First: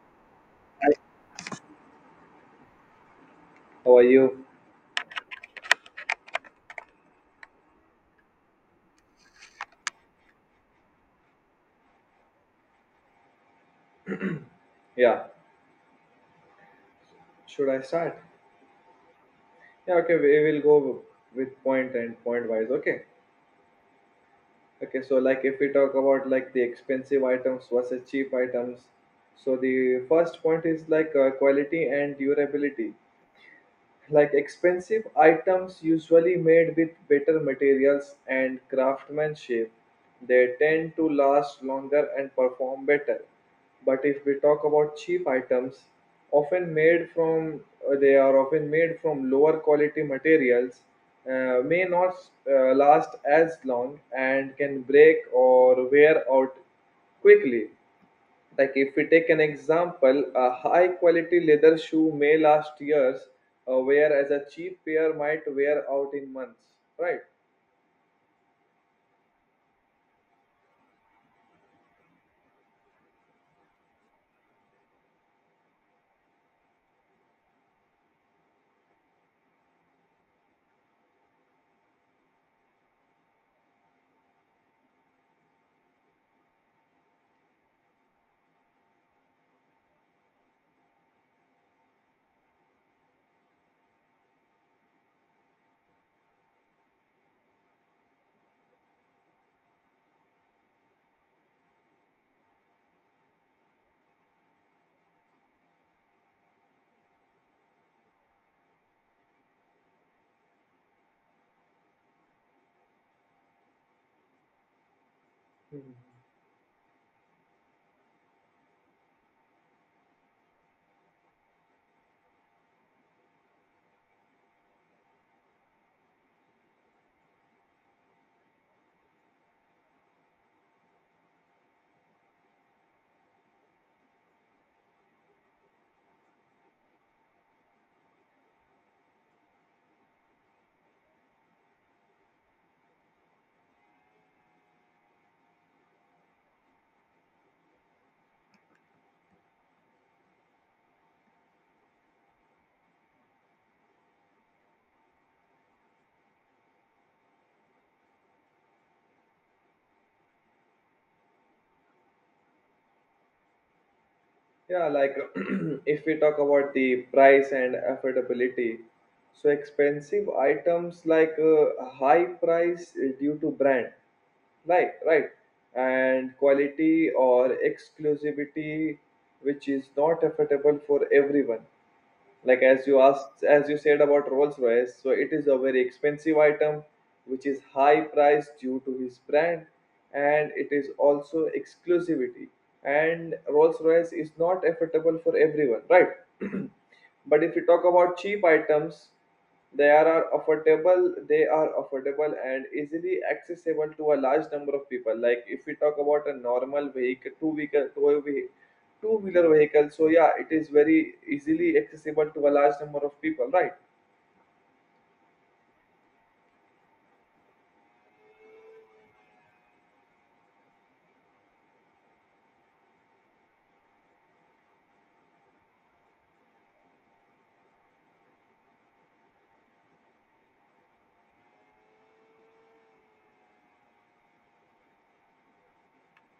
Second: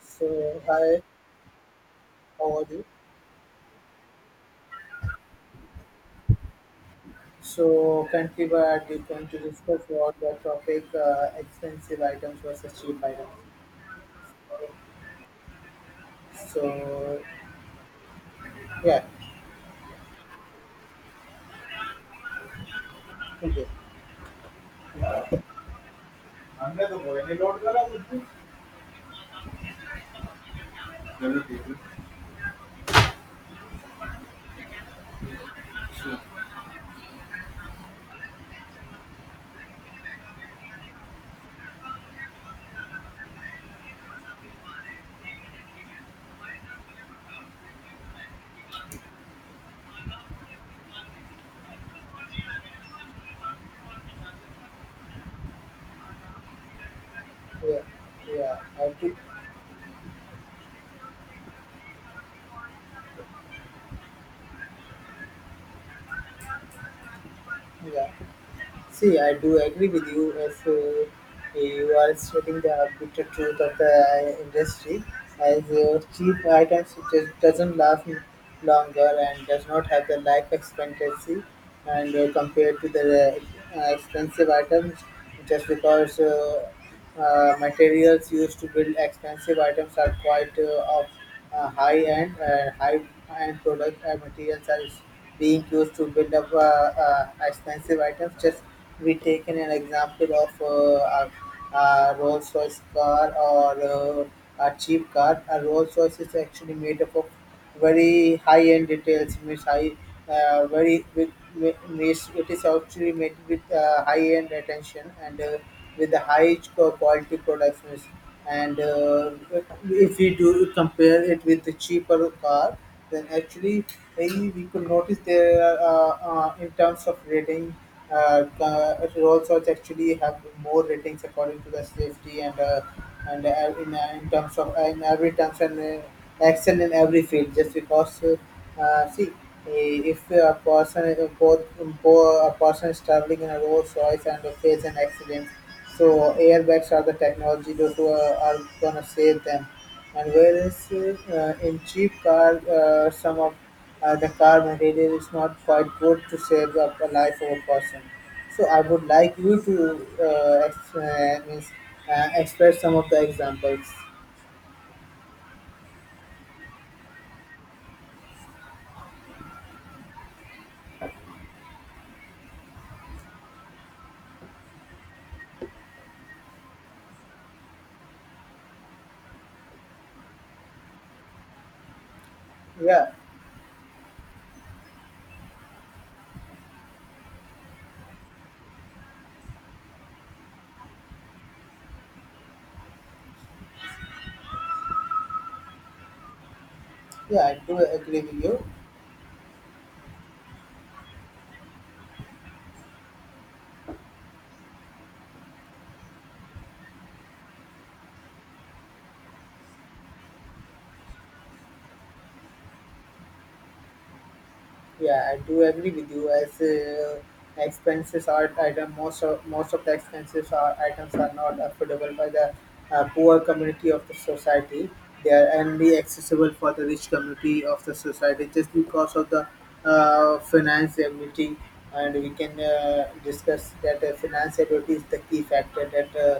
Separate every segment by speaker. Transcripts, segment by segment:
Speaker 1: So,
Speaker 2: Hi,
Speaker 1: hi, how are you?
Speaker 2: how are you?
Speaker 1: So, currently we are going to discuss about the topic expensive items versus cheap items.
Speaker 2: Yeah,
Speaker 1: So,
Speaker 2: should I start?
Speaker 1: yeah,
Speaker 2: Yeah, okay, we will go with point and point wise. Okay,
Speaker 1: okay.
Speaker 2: okay, so like if we talk about like the expensive items versus cheap items, so the first point is like quality and durability. Like expensive items usually made with better materials and craftsmanship, they tend to last longer and perform better. But if we talk about cheap items, often made from they are often made from lower quality materials, may not last as long and can break or wear out quickly.
Speaker 1: Yeah, yeah,
Speaker 2: Like
Speaker 1: I
Speaker 2: if we
Speaker 1: think,
Speaker 2: take an example, a high quality leather shoe may last years, whereas a cheap pair might wear out in months, right?
Speaker 1: yeah. See, I do agree with you. As you are stating the bitter truth of the industry, as cheap items just doesn't last longer and does not have the life expectancy, and compared to the expensive items, just because materials used to build expensive items are quite of high end. High end product materials are being used to build up expensive items. Just we taken an example of a Rolls Royce car or a cheap car. A Rolls Royce is actually made up of very high end details, means high means it is actually made with high end attention, and with
Speaker 2: Mhm.
Speaker 1: the quality products means. And if we do compare it with the cheaper car, then actually maybe we could notice there in terms of rating, resorts actually have more ratings according to the safety, and in terms of in every terms and action in every field, just because see, if a person both, both a person is traveling in a Rolls Royce and face an accident, so airbags are the technology those who are gonna save them. And whereas in cheap car, some of the car material is not quite good to save up a life of a person. So I would like you to means, express some of the examples.
Speaker 2: Yeah, like if we talk about the price and affordability, so expensive items like high price due to brand, like, right, and quality or exclusivity, which is not affordable for everyone. Like as you
Speaker 1: Yeah,
Speaker 2: asked, as you said about rolls royce, so it is a very expensive item which is high priced due to his brand, and it is also exclusivity, and rolls royce is not affordable for everyone, right? But
Speaker 1: yeah,
Speaker 2: if
Speaker 1: I
Speaker 2: you
Speaker 1: do
Speaker 2: talk about
Speaker 1: agree
Speaker 2: cheap
Speaker 1: with you.
Speaker 2: items, they are affordable and easily accessible to a large number of people. Like if we talk about a normal vehicle, two-wheeler vehicle. So yeah, it is very easily accessible to a large number of people, right?
Speaker 1: Yeah, I do agree with you. As expenses are item, most of the expenses are items are not affordable by the poor community of the society. They are only accessible for the rich community of the society, just because of the finance. And we can discuss that finance is the key factor that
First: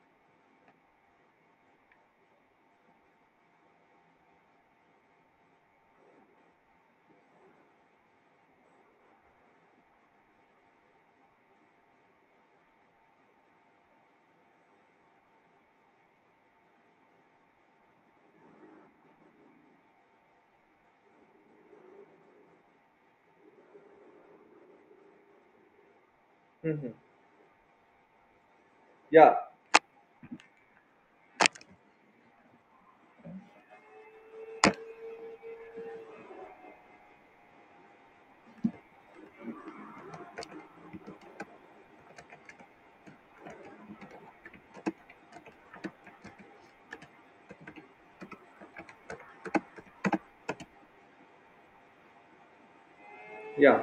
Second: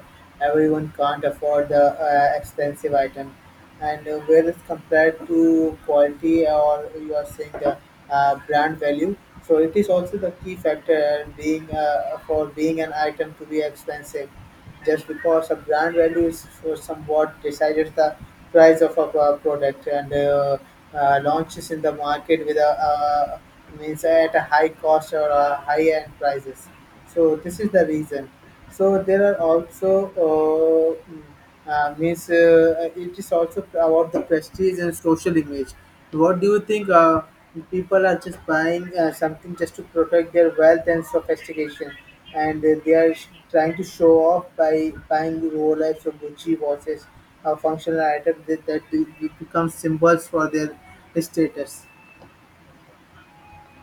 Speaker 1: everyone can't afford the expensive item, and where it's compared to quality, or you are saying the brand value. So it is also the key factor being for being an item to be expensive. Just because a brand value is for somewhat decided the price of a product, and launches in the market with a means at a high cost or a high end prices.
Speaker 2: Hmm.
Speaker 1: So this is the reason. So there
Speaker 2: Yeah,
Speaker 1: are also uh, means it is also about the prestige and social image. What do you think? People are just buying something just to protect their wealth and sophistication, and they are trying to show off by buying Rolex or Gucci watches, functional items that become symbols for their status.
Speaker 2: yeah,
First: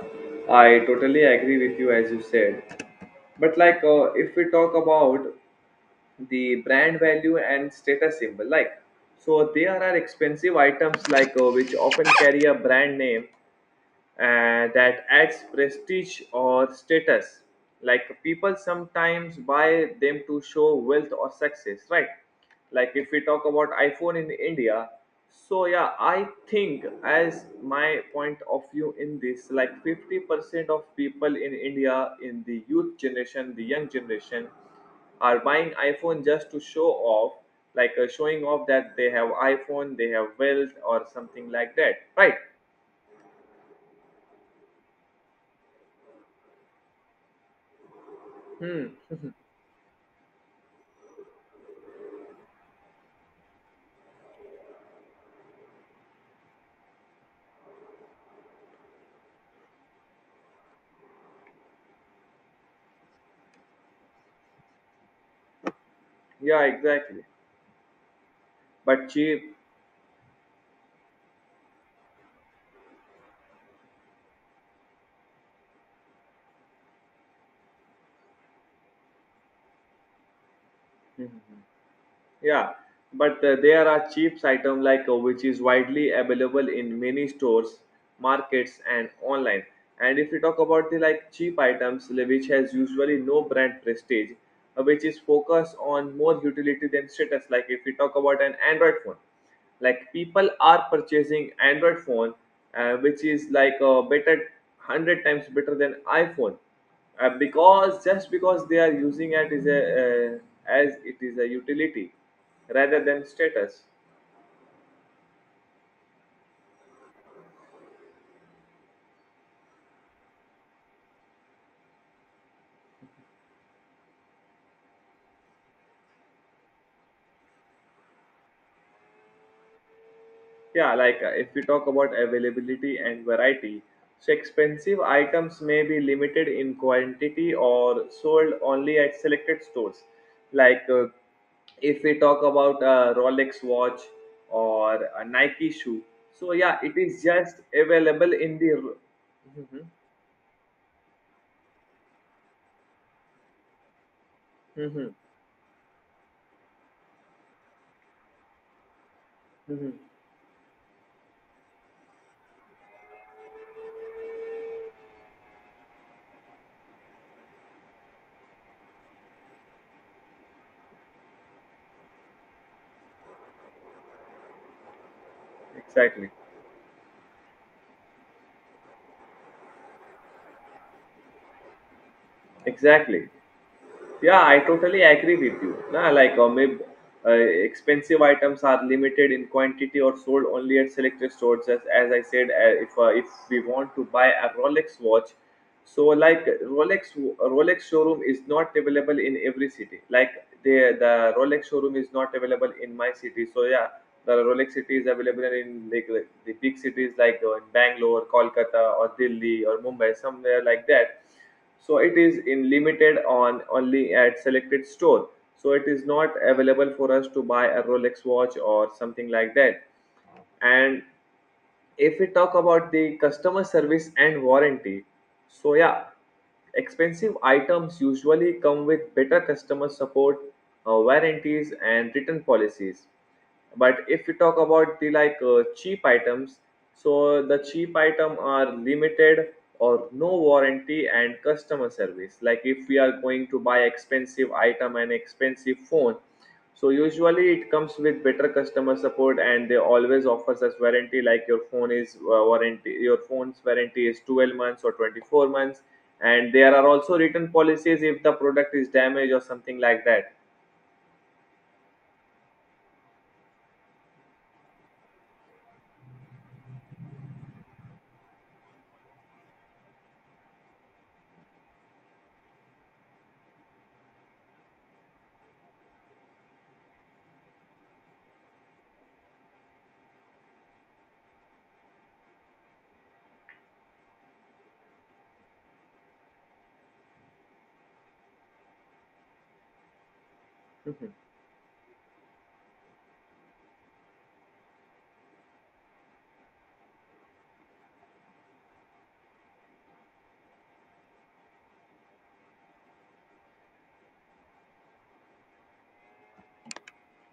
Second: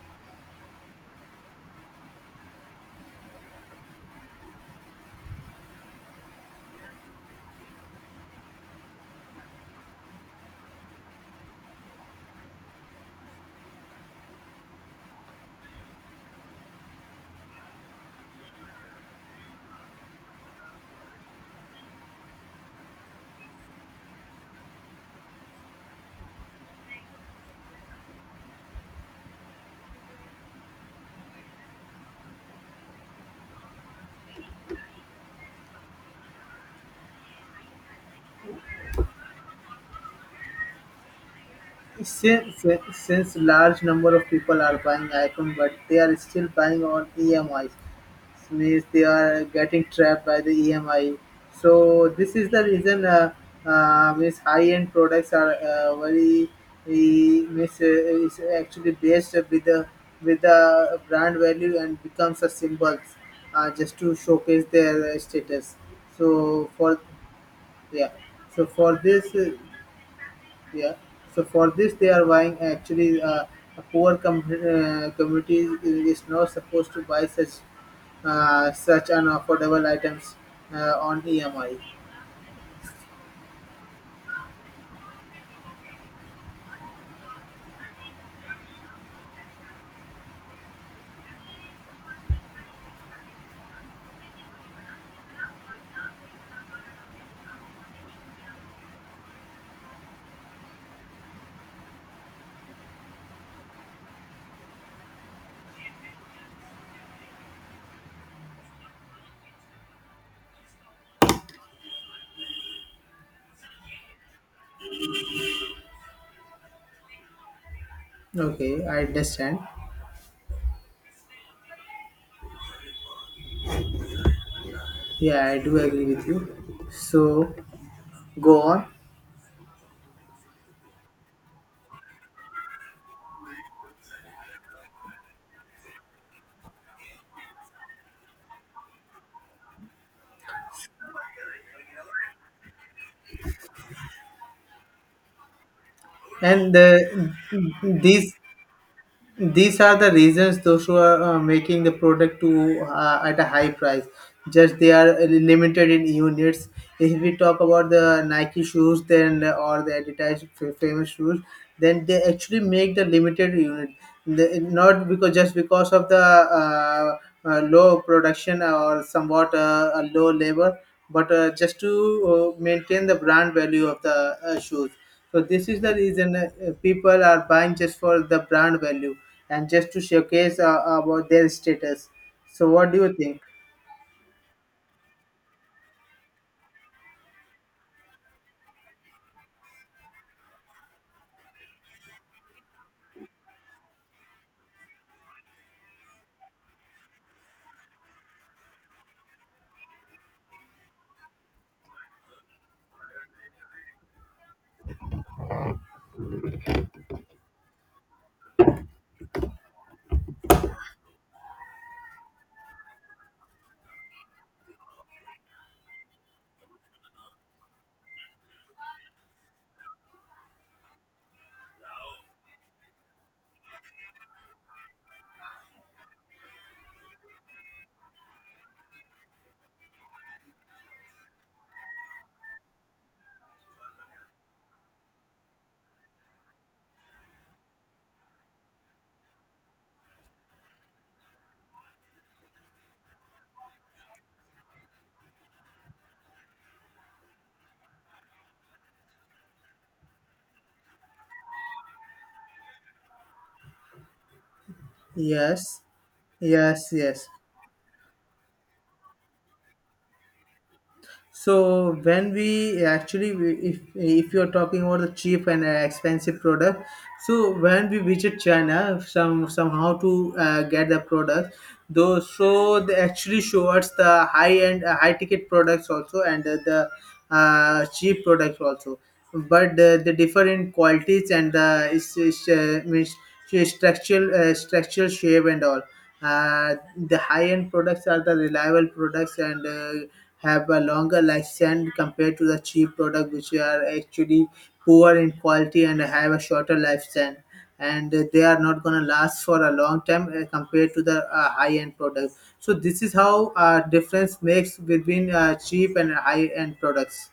Speaker 2: I totally agree with you as you said. But like, if we talk about the brand value and status symbol, like, so there are expensive items like which often carry a brand name that adds prestige or status. Like people sometimes buy them to show wealth or success, right? Like if we talk about iPhone in India, so yeah, I think as my point of view in this, like 50% of people in India, in the youth generation, the young generation, are buying iPhone just to show off, like showing off that they have iPhone, they have wealth or something like that, right?
Speaker 1: Since large number of people are buying iPhone, but they are still buying on EMIs. This means
Speaker 2: Hmm.
Speaker 1: they are getting trapped by the EMI. So this is the reason. Means high-end products are very means is actually based with the brand value and becomes a symbol just to showcase their status.
Speaker 2: Yeah,
Speaker 1: So for
Speaker 2: exactly.
Speaker 1: yeah, so for
Speaker 2: But
Speaker 1: this.
Speaker 2: cheap.
Speaker 1: Yeah. So for this, they are buying actually a poor community is not supposed to buy such such unaffordable items on
Speaker 2: Mhm.
Speaker 1: EMI.
Speaker 2: Yeah, but there are cheap item like which is widely available in many stores, markets, and online. And if you talk about the like cheap items, which has usually no brand prestige, which is focused on more utility than status. Like if you talk about an Android phone, like people are purchasing Android phone, which is like a better hundred times better than iPhone, because just because they are using it, is a as it is a utility rather than status.
Speaker 1: Okay, I understand. Yeah, I do agree with you. So go on,
Speaker 2: Yeah, like if we talk about availability and variety, so expensive items may be limited in quantity or sold only at selected stores. Like if we talk about a rolex watch or a nike shoe, so
Speaker 1: and
Speaker 2: yeah, it is just available
Speaker 1: these.
Speaker 2: in the
Speaker 1: These
Speaker 2: Mhm.
Speaker 1: are the reasons those who are making the product to at a high price. Just they are
Speaker 2: Mhm.
Speaker 1: limited in units. If we talk about the Nike shoes, then or
Speaker 2: Mhm.
Speaker 1: the advertised famous shoes, then they actually make the limited unit. They, not because just because of the low production or somewhat a low labor, but just to maintain the brand value of the shoes. So this is the
Speaker 2: Exactly.
Speaker 1: reason people are buying just for the brand value and just to showcase about their status. So what do you
Speaker 2: Exactly.
Speaker 1: think?
Speaker 2: Yeah, I totally agree with you. Nah, like maybe expensive items are limited in quantity or sold only at selected stores. As I said, if if we want to buy a Rolex watch, so like Rolex showroom is not available in every city. Like the Rolex showroom is not available in my city. So yeah, the Rolex city is available in like the big cities like Bangalore, Kolkata, or Delhi, or Mumbai, somewhere like that. So it is in limited on only at selected store, so it is not available for us to buy a rolex watch or something like that. And if we talk about the customer service and warranty, so yeah, expensive items usually come with better customer support, warranties and return policies. But if we talk about the like cheap items, so the cheap item are limited or no warranty and customer service. Like if we are going to buy expensive item and expensive phone, so usually it comes with better customer support and they always offers us warranty, like your phone's warranty is 12 months or 24
Speaker 1: Yes,
Speaker 2: months. And there are
Speaker 1: yes,
Speaker 2: also
Speaker 1: yes.
Speaker 2: written policies if the product is damaged or something like that.
Speaker 1: So when we actually, if you are talking about the cheap and expensive product, so when we visit China, some somehow to get the product, though so they actually show us the high end, high ticket products also, and the cheap products also, but they differ in qualities and the means structural shape and all. Uh, the high end products are the reliable products and. Have a
Speaker 2: Mhm.
Speaker 1: longer lifespan compared to the cheap product which are actually poor in quality and have a shorter lifespan, and they are not going to last for a long time compared to the high end products. So this is how difference makes between cheap and high end products.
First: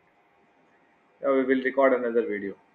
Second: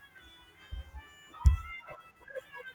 Speaker 2: We will record another video